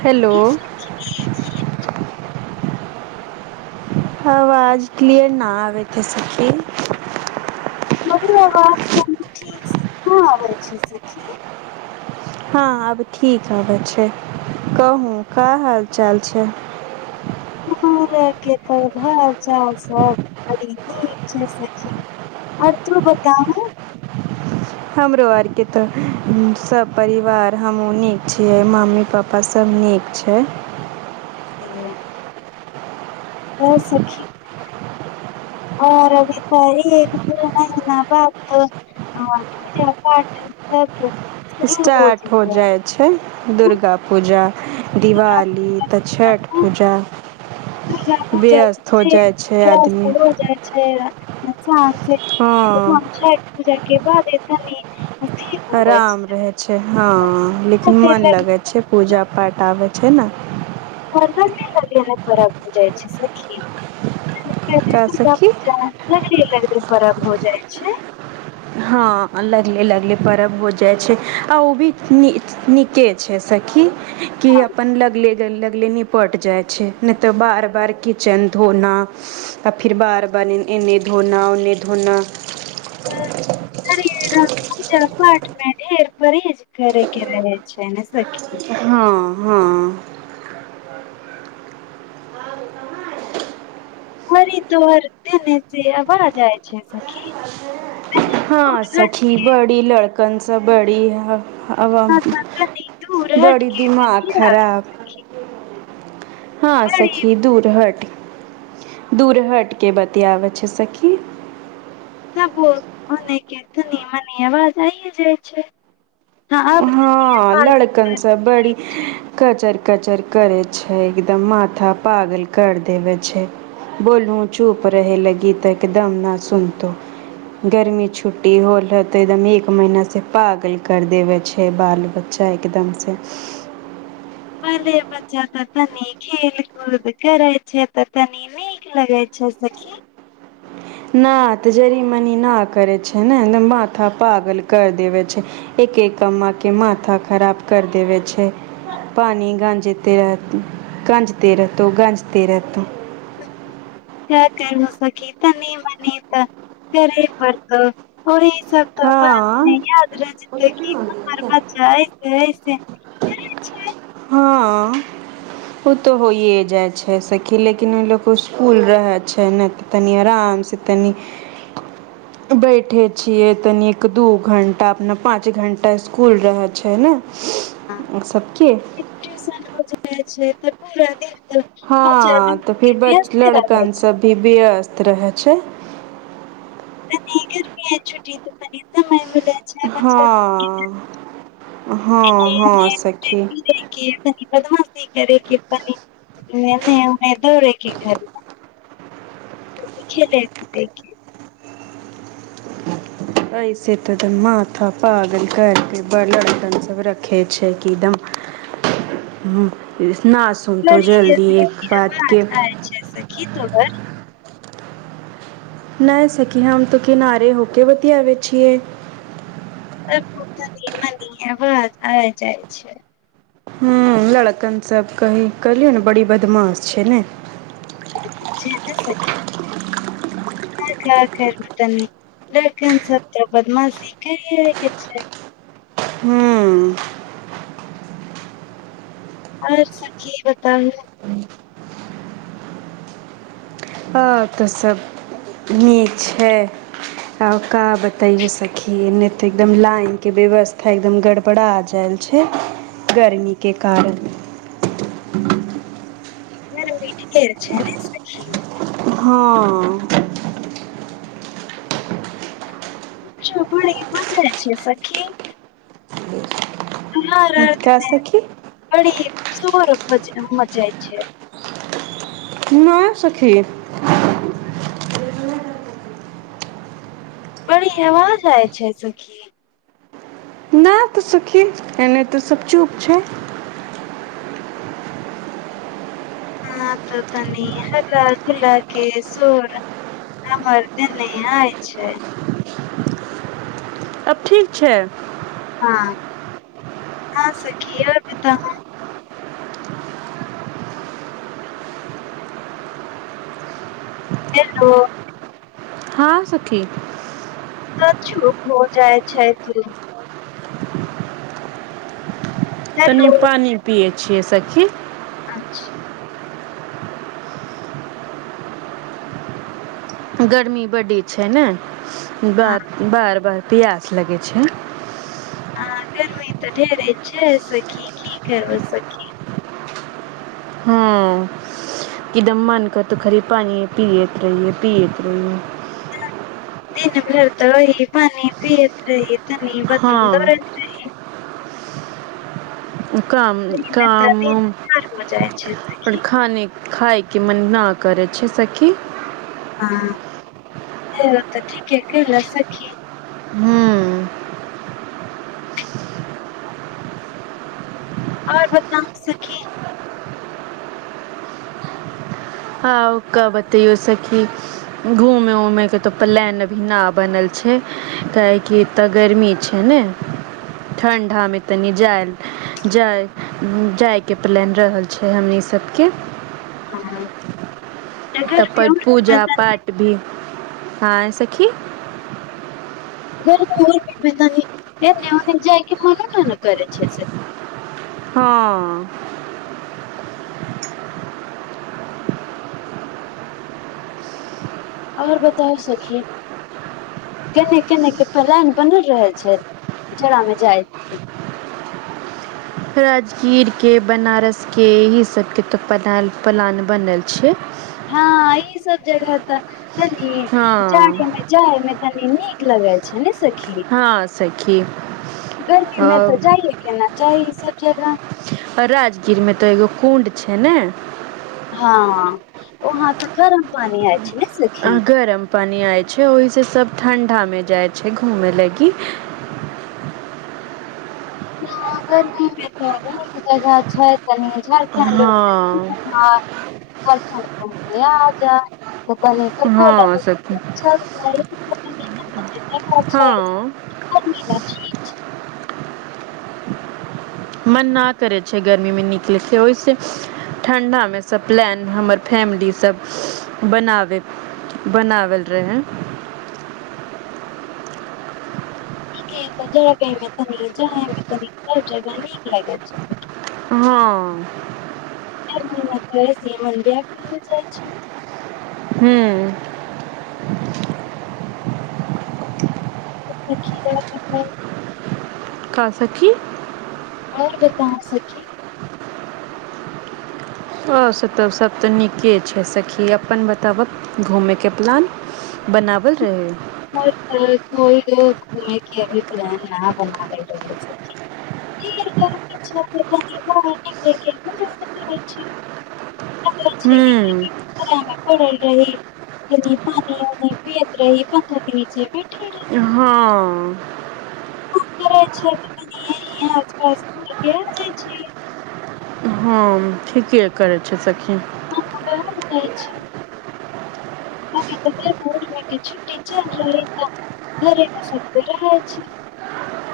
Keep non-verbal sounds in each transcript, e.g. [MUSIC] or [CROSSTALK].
Hello आवाज clear न आ त सखी। ब आवाज ीक हँ आबै छै [UNINTELLIGIBLE] हँ आब ठीक हबै छै कहू का हाल चाल छै मार के तऽ भाा सब बड़ी न सखी आओर तू बताउ [UNINTELLIGIBLE] हमरो आरके तऽ सभ परिवार हमहूँ नीक छियै मम्मी पाप्पा सभ नीक छै त सी आओर सखि अभी तार एक दू महीना बाद पूजा पाठ सब शुरू स्टार्ट हो जेतै जाइ छै दुर्ग पूजा दिवाली तऽ छठि पूजा, दुर्गा पूजा व्यस्त हो से जाइ छै आदमी। अच्छा समसा हँ जा [UNINTELLIGIBLE] के ब देतानी आराम रहै छै हँ लेकिन मन छै लगैत छै पूजा पाठ आबे छै ने प लै हो जाइ छै से ीक त जसै का सखी [UNINTELLIGIBLE] खराब हो जाइ छै हँ लगले लगले पर्व हो जाइ छै आ ओ भी न नीके छै सखी कि अपनन लगले गल लगले निपट जाइ छै नहि तऽ बार बार किचन धोना आ फेर बार बार एन्ने धोना ओन्ने धोना हँ पूजा पाँठ मे ढेर परहेज करे के रह छै ने सखी हँ हँ क तोर देने से अबाँ जाइ छै सखी हँ दूर हट सखी बड़ी लड़क कनस बड़ी है आ ना तनी दूर हट बड़ी के दिमाग किया खराब हँ बड़ी सखी दूर हट दूर हटिके बतियाबै छै सखी क [UNINTELLIGIBLE] धनी मनी अवाज आइ जाइ छै हँ आब हँ तऽ लड़कन से बड़ी कजर कचर करे छै एकदम माथा पागल कर देवे छै बोलहुू चुप रहे लागी तऽ एकदम न सुनतो गर्मी छुट्टी होल तऽ एकदम एक महीना से पागल कर देवे छै छै बाल बच्चा एकदम सँ बाले बच्चा तऽ तनी खेल कूद करै छै तऽ तनी नीक लगै छै सखी न त जड़ मनी न करै छै ने त माथा पागल कर देव छै एक एक कम आ के माथा खराब कर देव छै पानी गंजते रहत गंजते रतो गंजते रतो क कर सकी तनी मनी त करे पड़तर सब त बात हाँ नहि याद रह जेते क हमर बच्चा ऐसे ऐसे छै हँ ओ तऽ होइ जाइ छै सखी लेकिन ओ ल इकुल रहै छै नहि तऽ तनी आराम से तनि बैठे छियै तनी एक दू घण्टा अपना पाँच घण्टा इसकुल रहै छै ने ह सबके [UNINTELLIGIBLE] छै भरपू रद हँ तऽ फिर ब रहै लड़कन छै सब भी व्यस्त रहै छै छुट्टीऽ परसय हँ हँ हँ सखी नी बद्मशी करै दौड़े कि घरी देख देख एहिसेत्र माथा पागल करिके बड़दन सब रखे छै किदम नहि ब छै सखी त घर नहि सकी हम तऽ किनारे होके वतिया बेै छीए। दे ब आ जाइ छै। ह लड़कन सब की करलियौ ने बड़ी बदमाश छै ने छैी तऽ स ह ख खरब तनी दकन सत्य बदमाासी कके छै हू आओर सबी बताउू हँ तऽ सभ नीक छै, आका बताैयओ सखी नहि तऽ एकदम लाइनके व्यवस्था एकदम गड़बड़ा जायल छै, गर्मी के कारण वीट हां भ ई म जाइ छै सखी ह का सखी बड़ी सोर म मजाइ छै नओ सखी बड़ी हव जाइ छै सुखी न तऽ सखी एने तऽ स चूप छै हँ तऽ तनी हका गुला के सर हमर देने आय छै आब ठीक छै। हँ हँ सखी आऊ बतावा हेलो हँ सखी तऽ चुप हो जाइ छै तू तनी हेलो पानि पीए छ सखी अच्छा गर्मी बडी छै ने हँ बर बार बार पियास लगै छै ह गर्व तऽ ढेर छै सखी खी करर्ब सखी हँ एकदम मन कर तऽ खरी पानि पियैत रहिै पीैत रहिए दिन भरदा होइ पानी पीत रह बात रूम दर हँ काम, एहिमे तऽ दिन काम-उम ठाढ़ हो जाइ छै और सखी खाने खाय के मन ना करै छै सखी। हाँ एहो ते ठीके कयला सखी। हुं। और बताउ सखी। आउ का बतैयौ सखी घूमे-उमय के तऽ प्लान अभी ना बनल छै, काहेकि एता गर्मी छै नै, ठंढा मे तनी जाएल जाय, जायके प्लान रहल छै हमनी सबके। ह तब पूजा गर्मी पाठ भी हँ सखी घर तनी एक ववथ जा के मना काहे नै करै छै से। हँ [INAUDIBLE] और बताउ सखी केने-केने के पलान बनल रहल छै, जड़ा मे जाय राजगीर के, बनारस के इही सबके तो पलान प्लान बनल छै। हाँ ई सब जगह तऽ तनी जाड़े हँ मे जाय मे तनी नीक लगाय छै नै स खी हँ सखी गर्मी मे तऽ जायये के ना चाही। सब जगह अ राजगीर मे तऽ एगो कुण्ड छै नै। हाँ उहाँ तो गरम पानी हय। छै नै सखी। गरम पानी आय छै ओहि से सब ठंडा मे जाय छै घूमै लगी। इहाँ गरमी मे तऽ अनेक जगह छै। तनी झारखण्ड हँ [UNINTELLIGIBLE] आ जा। त कहली हँ सखी हँ मन ना करै छै गर्मीमे निकलै के, ओय से ठंढा मे सब प्लान हमर फैमिली सब बनावे बनावल रहै। ठीके तऽ जाड़ा टाइम मे तनी जाय मे तनी सब जगह नीक लागे छै। हाँ। गरमी मे कहै छीये मन व्याकुल हो जाय छै। ह्म्म। त सखी रात भर का सखी। और बताओ सखी। और सब ते सब ते नीके छै सखी, अपन बताबा घूमयके प्लान बनावल रहै। घर पे कोई घूमे के अभी प्लान ना बनावे रहै छै, [UNINTELLIGIBLE] छी। ह्म्म। उहाए हमरा कहै रही यदि पानियो नै पियत रही। ओता कहै छीये बैठेले। हाँ। घूमते रहै छीये दीदी यही आस-पास घूम के आ जाय छी। हम ठीके करे छीये सखी। [UNINTELLIGIBLE] जाय छै। [UNINTELLIGIBLE] बहुरिया के छुट्टी चल रहलै त घरे मे सब रहै छी।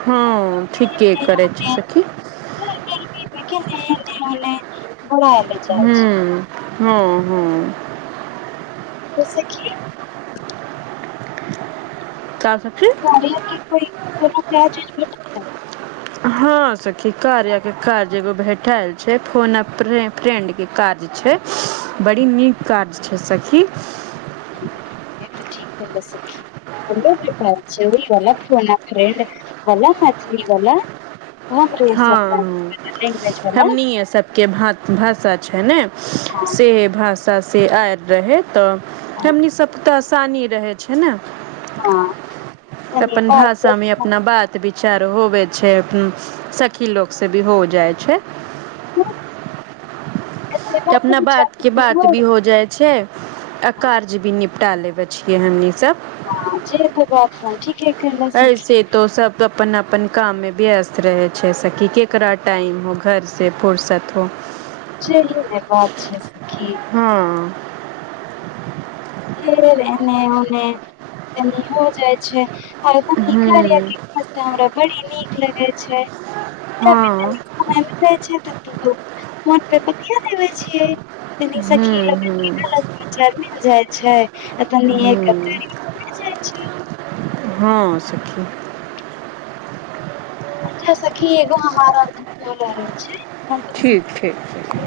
हू [UNINTELLIGIBLE] [UNINTELLIGIBLE] ह्म्म, हाँ। हुं। ओ सखी। काफ कारके कोइ कोरा प्यज ह हँ सखी कार आके काज एगो भेटल छै फोन फ्रेंडके काज छै बड़ी नीक काज छै सखी। तीीला फना फ्र वलाथी वला हँ ह वाला हमनि सबके भाषा छै ने हाँ से भाषा ँ आय रहथि तऽ हमनी सबफता सानी रहै छै ने हँनी चार होब छै सखी लोकसँ भी हो जाइ छै। ह अपना बात के बात भी हो जाइ छै। आ कारज भी निपटा लेब छियै हमनी सब ह जे त बात ठीक ह ऐसे तो सब अपन अपन काममे व्यस्त रहै छै, सखी ककरा टाइम हो घरसँ फुरसत हो। चल बात छै सखी हँ [UNINTELLIGIBLE] फेर एने ओनेनी हो जाइ छै आ न हूँ हमरा बड़ी नीक लगे छै हँ मटर क किया देबे छियै हू हू ज छै आ तनी एक छै हँ सखी। अच्छा सखी एगो हमरा फोल आ छै हम तनी ठीक ठीक से